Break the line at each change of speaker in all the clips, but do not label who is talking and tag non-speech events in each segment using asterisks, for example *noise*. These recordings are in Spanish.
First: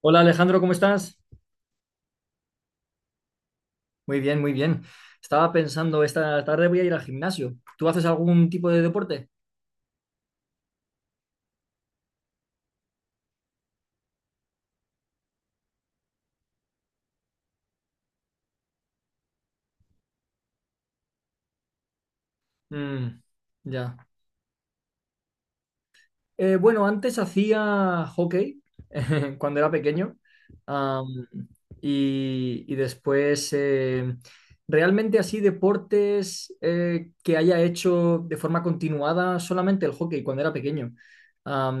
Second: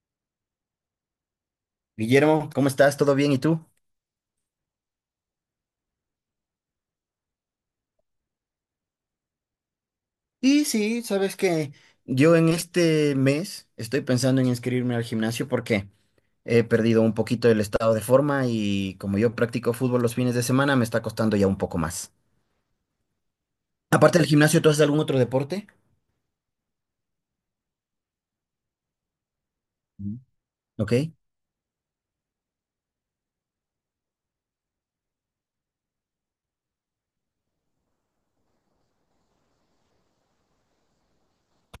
Hola Alejandro, ¿cómo estás?
Guillermo, ¿cómo estás? ¿Todo bien? ¿Y tú?
Muy bien, muy bien. Estaba pensando, esta tarde voy a ir al gimnasio. ¿Tú haces algún tipo de deporte?
Y sí, sabes que yo en este mes estoy pensando en inscribirme al gimnasio porque he perdido un poquito el estado de forma y como yo practico fútbol los fines de semana, me está costando ya un poco más.
Mm, ya.
Aparte del gimnasio, ¿tú haces algún otro deporte?
Bueno, antes hacía hockey *laughs* cuando era pequeño.
Ujú. Ok.
Am, y después, realmente así deportes que haya hecho de forma continuada solamente el hockey cuando era pequeño.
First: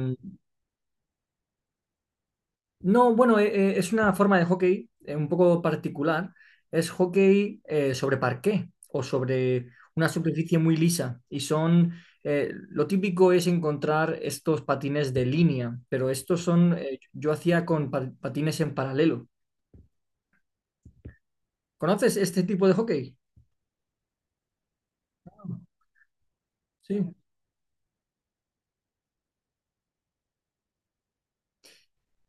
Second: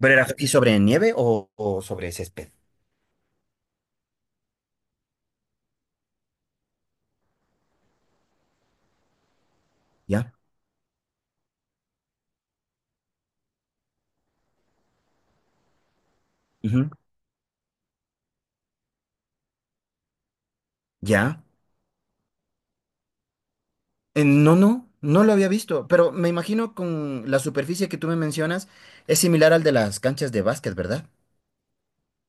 ¿Pero era aquí sobre nieve o sobre césped?
No, bueno, es una forma de hockey un poco particular. Es hockey sobre parqué o sobre una
¿Ya?
superficie muy lisa. Lo típico es encontrar estos patines de línea, pero estos son,
Ujú.
yo hacía con patines en paralelo.
¿Ya?
¿Conoces este tipo de hockey?
No, no, no lo había visto, pero me imagino
Sí.
con la superficie que tú me mencionas es similar al de las canchas de básquet, ¿verdad?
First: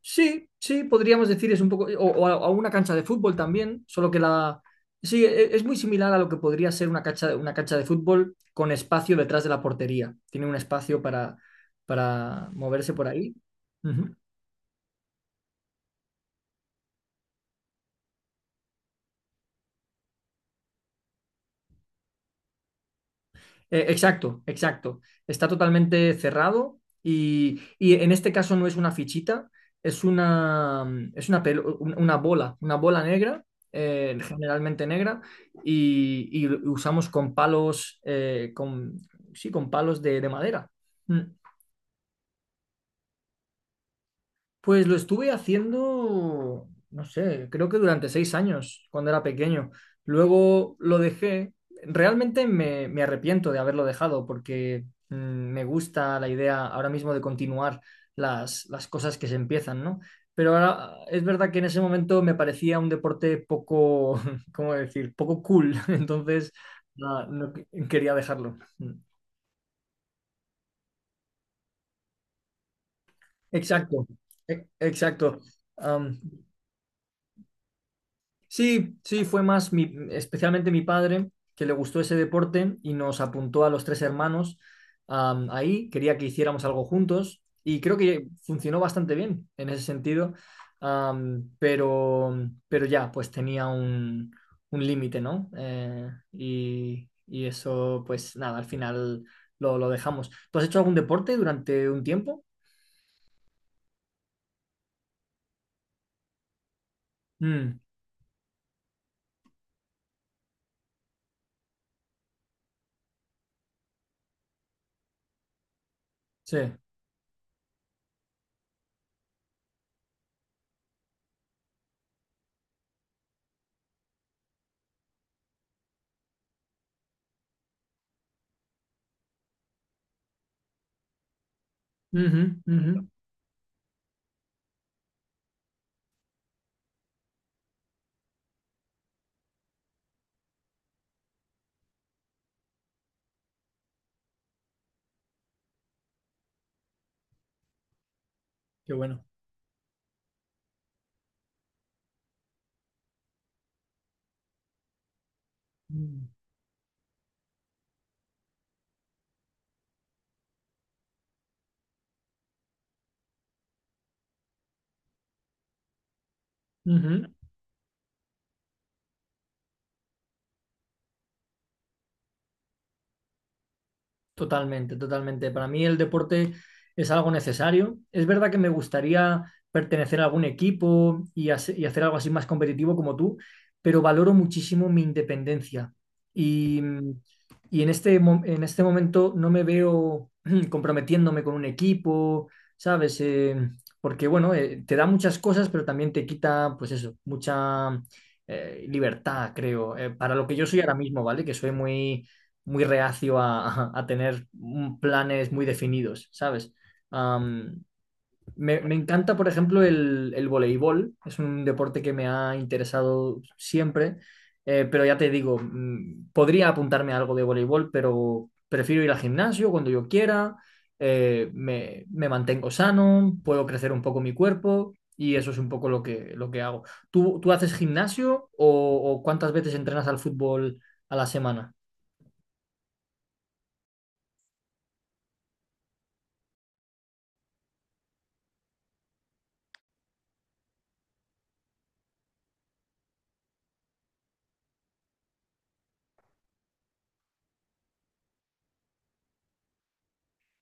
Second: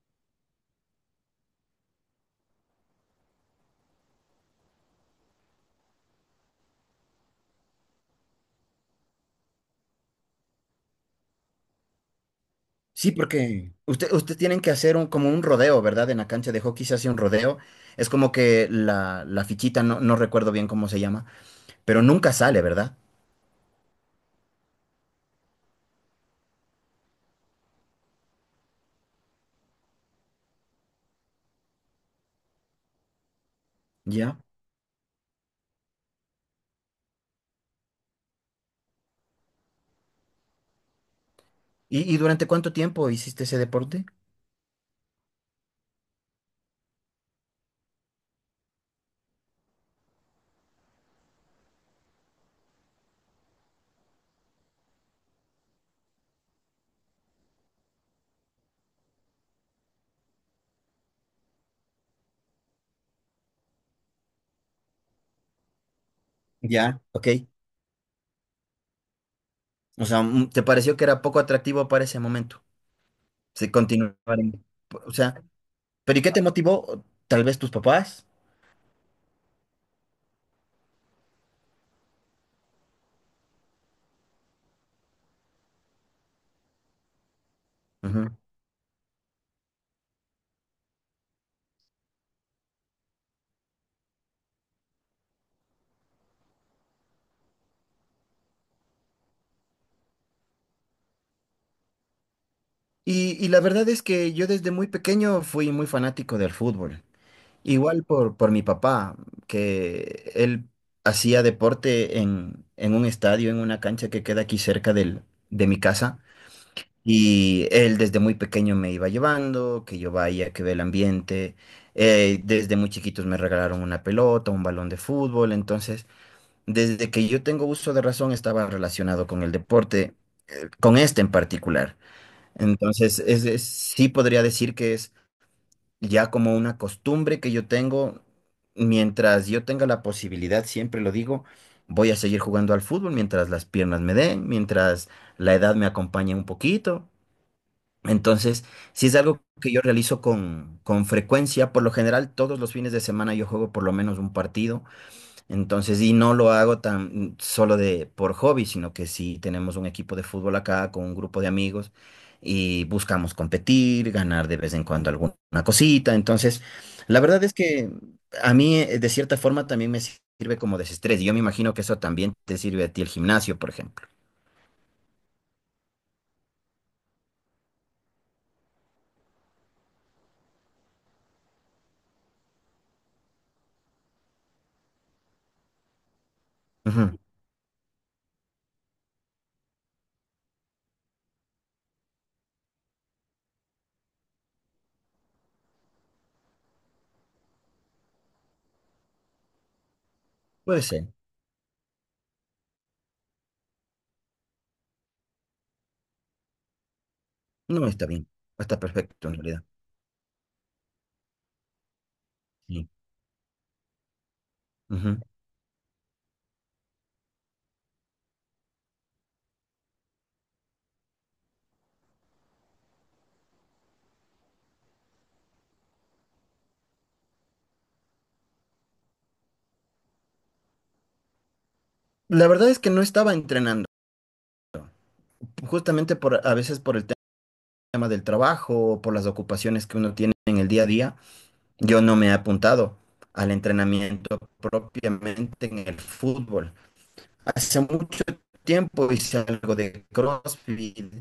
Sí, sí, podríamos decir es un poco, o a una cancha de fútbol también, solo que la... Sí, es muy similar a lo que podría ser una cancha de fútbol con espacio detrás de la portería. Tiene un espacio para moverse por
Sí,
ahí.
porque usted,
Ujú.
usted tienen que hacer un, como un rodeo, ¿verdad? En la cancha de hockey se hace un rodeo. Es como que la fichita, no recuerdo bien cómo se llama, pero nunca sale, ¿verdad?
Exacto, exacto. Está totalmente cerrado y en este caso no es una fichita, es una, es una, una bola negra,
Ya.
generalmente negra, y lo usamos con palos, sí, con palos de madera. Mm.
¿Y durante cuánto tiempo hiciste ese deporte?
Pues lo estuve haciendo, no sé, creo que durante seis años, cuando era pequeño. Luego lo dejé. Realmente me, me arrepiento de haberlo dejado porque me gusta la idea ahora mismo de continuar las cosas que se empiezan, ¿no? Pero ahora es verdad que en ese momento me parecía un deporte poco, *laughs* ¿cómo decir? Poco cool. *laughs* Entonces,
Ya.
no,
Ok.
no quería dejarlo. Mm.
O sea, ¿te pareció que era poco atractivo para ese momento? Sí,
Exacto,
continuar. O
exacto.
sea,
Am,
¿pero y qué te motivó? Tal vez tus papás.
Sí, sí, fue más mi, especialmente mi padre que le gustó ese deporte y nos apuntó a los tres hermanos ahí. Quería que hiciéramos algo juntos y creo que
Ujú.
funcionó bastante bien en ese sentido, am, pero, pero ya, pues tenía un límite, ¿no? Y eso, pues nada, al final lo dejamos. ¿Tú has hecho algún deporte durante un tiempo?
Y la verdad es que yo desde muy pequeño fui muy fanático del fútbol.
Mm,
Igual por mi papá, que él hacía deporte en un estadio, en una cancha que queda aquí cerca de mi casa.
sí.
Y él desde muy pequeño me iba llevando, que yo vaya, que ve el ambiente. Desde muy chiquitos me regalaron una pelota, un balón de fútbol. Entonces, desde que yo tengo uso de razón, estaba relacionado con el deporte, con este en particular.
Ujú, ujú.
Entonces, sí podría decir que es ya como una costumbre que yo tengo, mientras yo tenga la posibilidad, siempre lo digo, voy a seguir jugando al fútbol mientras las piernas me den, mientras la edad me acompañe un poquito. Entonces,
Qué
si es
bueno.
algo que yo realizo con frecuencia, por lo general todos los fines de semana yo juego por lo menos un partido entonces, y
Mm,
no lo hago tan solo de por hobby, sino que sí tenemos un equipo de fútbol acá con un grupo de amigos y buscamos competir, ganar de vez en cuando alguna cosita. Entonces, la
ujú.
verdad es que a mí de cierta forma también me sirve como desestrés. Y yo me imagino que eso también te sirve a ti el gimnasio, por ejemplo.
Totalmente, totalmente. Para mí el deporte es algo necesario. Es verdad que me gustaría pertenecer a algún equipo y, y hacer algo así más competitivo como tú, pero valoro muchísimo mi independencia. Y,
Ujú.
y en este, en este momento no me veo *clears throat* comprometiéndome con un equipo, ¿sabes? Porque bueno, te da muchas cosas, pero también te quita, pues eso, mucha libertad, creo, para lo que yo soy
Puede
ahora
ser.
mismo, ¿vale? Que soy muy muy reacio a tener planes muy definidos, ¿sabes? Am,
No está bien. No, está
me, me
perfecto en
encanta, por
realidad.
ejemplo, el voleibol. Es un deporte que me ha
Sí.
interesado siempre, pero ya
Ujú.
te digo, podría apuntarme a algo de voleibol, pero prefiero ir al gimnasio cuando yo quiera, me, me mantengo sano, puedo crecer un poco mi cuerpo y eso es un poco lo que hago. ¿Tú, tú haces gimnasio o cuántas veces entrenas al fútbol a la semana?
La verdad es que no estaba entrenando, justamente por a veces por el tema del trabajo, por las ocupaciones que uno tiene en el día a día, yo no me he apuntado al entrenamiento propiamente en el fútbol. Hace mucho tiempo hice algo de CrossFit,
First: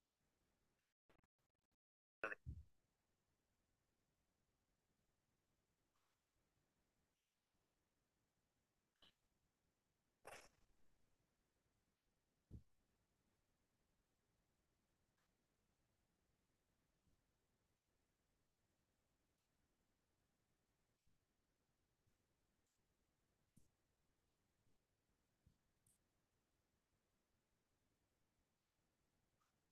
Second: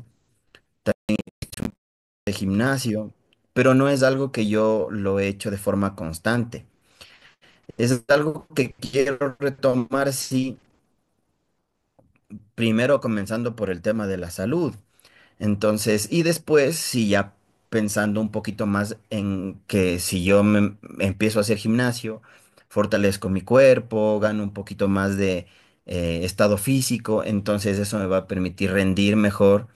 de gimnasio, pero no es algo que yo lo he hecho de forma constante. Es algo que quiero retomar, sí, primero comenzando por el tema de la salud. Entonces, y después, sí, ya pensando un poquito más en que si yo me, empiezo a hacer gimnasio, fortalezco mi cuerpo, gano un poquito más de estado físico, entonces eso me va a permitir rendir mejor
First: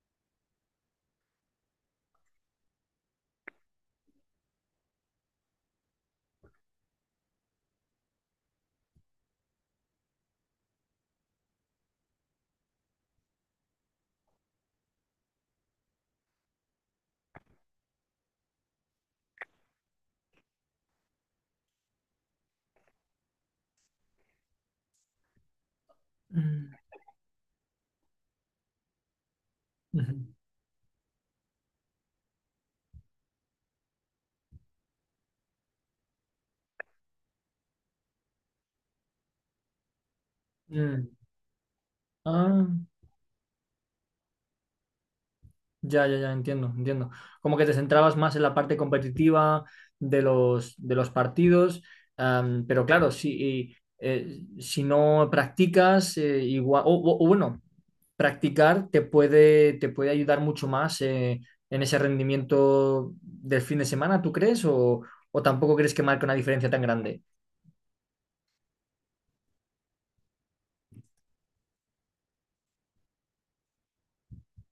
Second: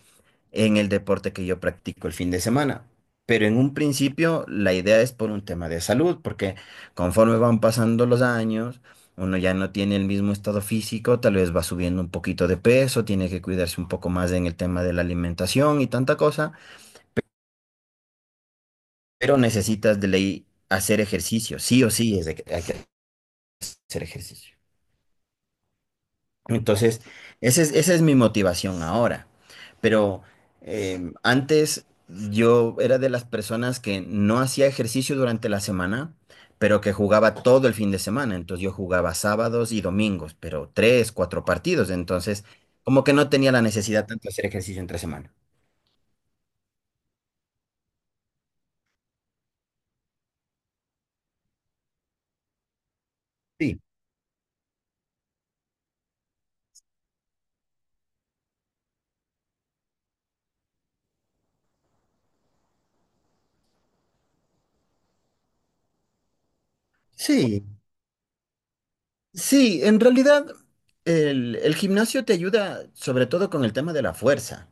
en el deporte que yo practico el fin de semana. Pero en un principio la idea es por un tema de salud, porque conforme van pasando los años, uno ya no tiene el mismo estado físico, tal vez va subiendo un poquito de peso, tiene que cuidarse un poco más en el tema de la alimentación y tanta cosa, pero necesitas de ley hacer ejercicio, sí o sí es de que hay que hacer ejercicio.
Mm.
Entonces, esa es mi motivación ahora. Pero
Ujú.
antes yo era de las personas que no hacía ejercicio durante la semana, pero que jugaba todo el fin de semana. Entonces yo jugaba sábados y domingos, pero tres,
Mm.
cuatro partidos. Entonces,
Ah,
como que no tenía la necesidad tanto de hacer ejercicio entre semana.
ya, ya, ya, entiendo, entiendo. Como que te centrabas más en la parte competitiva de los partidos, pero claro, si,
Sí.
si no practicas, igual, o, o bueno, practicar te puede ayudar mucho más en ese rendimiento del fin de semana, ¿tú crees? O tampoco crees que marque una diferencia tan grande?
Sí, sí, en realidad el gimnasio te ayuda sobre todo con el tema de la fuerza.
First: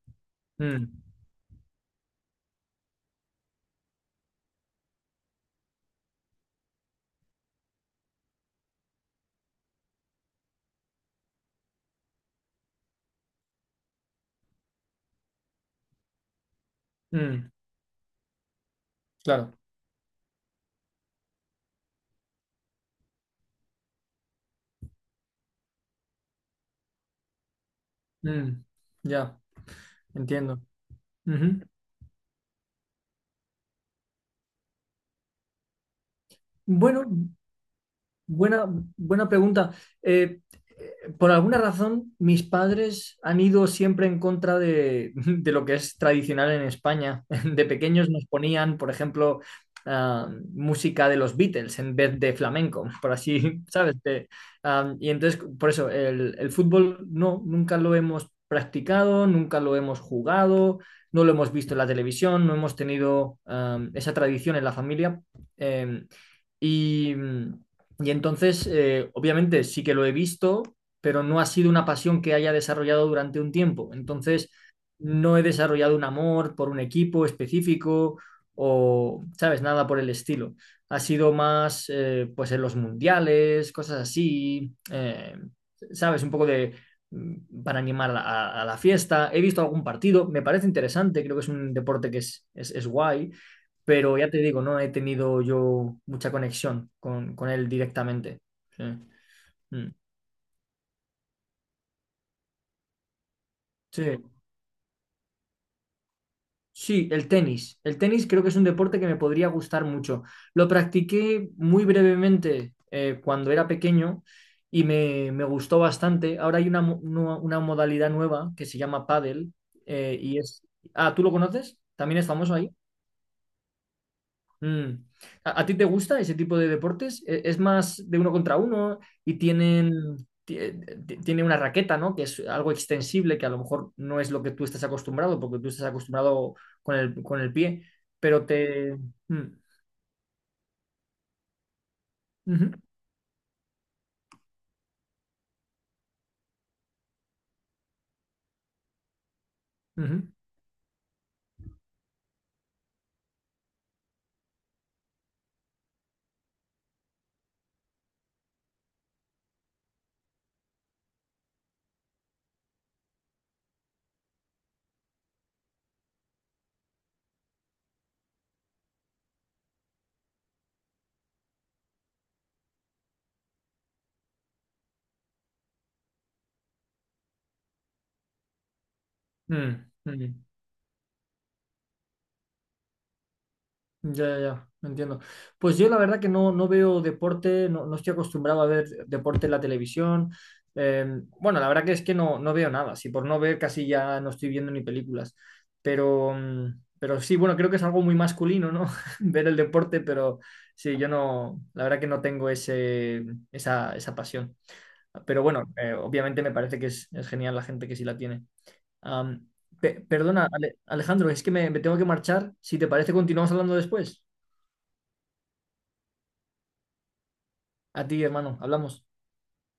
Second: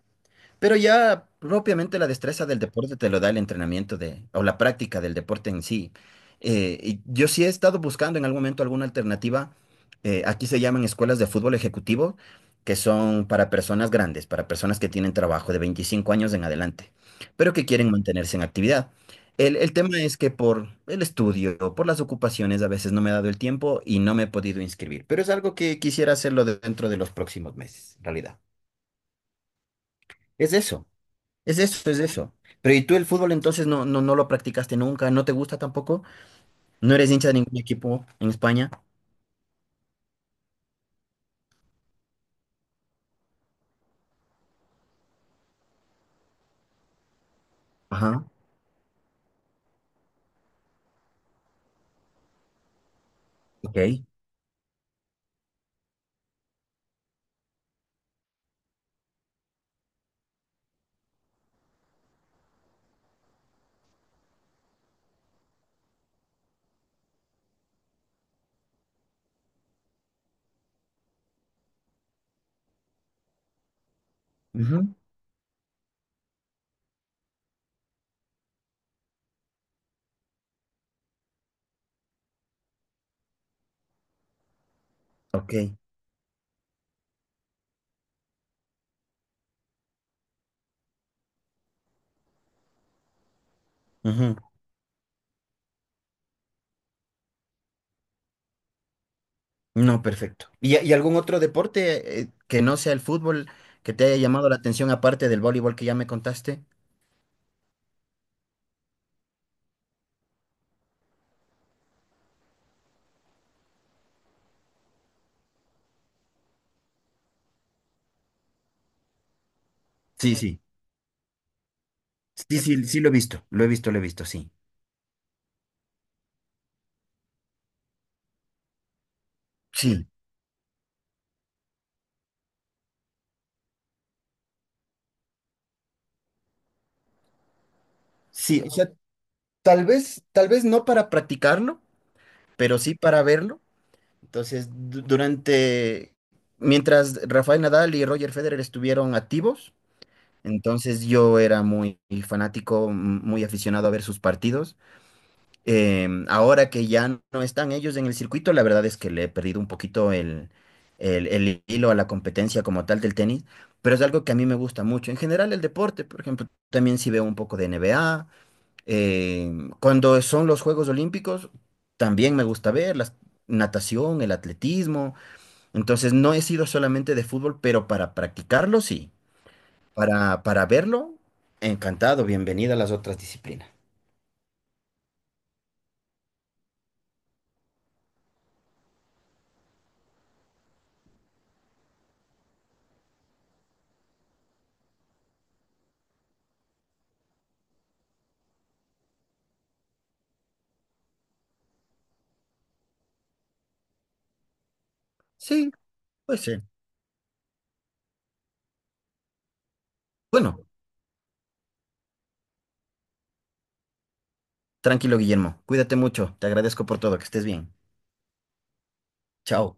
Pero
Mm,
ya propiamente la destreza del deporte te lo da el entrenamiento de, o la práctica del deporte en sí. Y yo sí he estado buscando en algún momento alguna alternativa. Aquí se llaman escuelas de fútbol ejecutivo, que son para personas grandes, para personas que tienen trabajo de 25 años en adelante,
mm,
pero que quieren mantenerse en actividad.
claro.
El tema es que por el estudio, por las ocupaciones, a veces no me he dado el tiempo y no me he podido inscribir, pero es algo que quisiera hacerlo dentro de los próximos meses, en realidad.
Mm, ya,
Es
entiendo.
eso. Es
Ujú.
eso, es eso. Pero ¿y tú el fútbol entonces no lo practicaste nunca? ¿No te gusta tampoco? ¿No
Bueno.
eres hincha de ningún equipo en
Buena,
España?
buena pregunta. Eh, eh, por alguna razón, mis padres han ido siempre en contra de lo que es tradicional en España. *laughs* De pequeños
Ajá.
nos ponían, por ejemplo, música de los Beatles en vez de flamenco, por así, *laughs*
Ok.
¿sabes? Y entonces, por eso, el fútbol no, nunca lo hemos practicado, nunca lo hemos jugado, no lo hemos visto en la televisión, no hemos tenido esa tradición en la familia. Em, y. Y entonces, obviamente sí que lo he visto, pero no ha sido una pasión que haya desarrollado durante un tiempo. Entonces,
Ujú.
no he desarrollado un amor por un equipo específico o, ¿sabes? Nada por el estilo. Ha sido más, pues, en los mundiales, cosas así,
Ok.
¿sabes? Un poco de para animar a la fiesta. He visto algún partido, me parece interesante, creo que es un deporte que es guay, pero ya te
Ujú.
digo, no he tenido yo mucha conexión con él directamente. Sí. Mm.
No, perfecto. ¿Y algún otro deporte que no sea el fútbol que te haya
Sí.
llamado la atención aparte del voleibol que ya me contaste?
Sí, el tenis. El tenis creo que es un deporte que me podría gustar mucho. Lo practiqué muy brevemente cuando era pequeño y me gustó bastante. Ahora hay una, una modalidad nueva que se llama pádel
Sí,
y
sí.
es... Ah, ¿tú lo conoces? ¿También es famoso
Sí,
ahí?
sí, sí lo he visto. Lo he visto, lo he visto, sí.
Mm. A ti te gusta ese tipo de deportes? ¿Es, más de uno contra uno y tienen,
Sí,
ti- tiene una raqueta, ¿no? Que es algo extensible, que a lo mejor no es lo que tú estás acostumbrado, porque tú estás acostumbrado con el pie, pero
sí. O sea,
te... Mm.
tal vez no para practicarlo,
Ujú,
pero sí para verlo. Entonces, durante, mientras Rafael Nadal y Roger Federer estuvieron activos,
ujú,
entonces yo era muy fanático, muy aficionado a ver sus partidos. Ahora que ya no están ellos en el circuito, la verdad es que le he perdido un poquito el hilo a la competencia como tal del tenis, pero es algo que a mí me gusta mucho. En general, el deporte, por ejemplo, también sí veo un poco de NBA. Cuando son los Juegos Olímpicos, también me gusta ver las natación, el atletismo. Entonces no he sido solamente de fútbol, pero para practicarlo sí.
mm, mm.
Para verlo, encantado, bienvenida a las otras disciplinas.
Ya, ya, ya, me entiendo. Pues yo la verdad que no, no veo deporte, no, no estoy acostumbrado a ver deporte en la televisión. Eh, bueno, la verdad que es que no, no veo nada. Si por no ver casi ya no estoy viendo ni películas. Pero, pero sí, bueno, creo que es algo muy masculino, ¿no? *laughs* Ver el deporte, pero sí, yo no, la verdad que no tengo ese, esa pasión. Pero bueno,
Sí, pues
obviamente me
sí.
parece que es genial la gente que sí la tiene. Am, perdona,
Bueno,
Alejandro, es que me tengo que marchar. Si te parece, continuamos hablando después.
tranquilo, Guillermo. Cuídate mucho. Te agradezco por todo. Que estés bien.
A ti, hermano, hablamos.
Chao.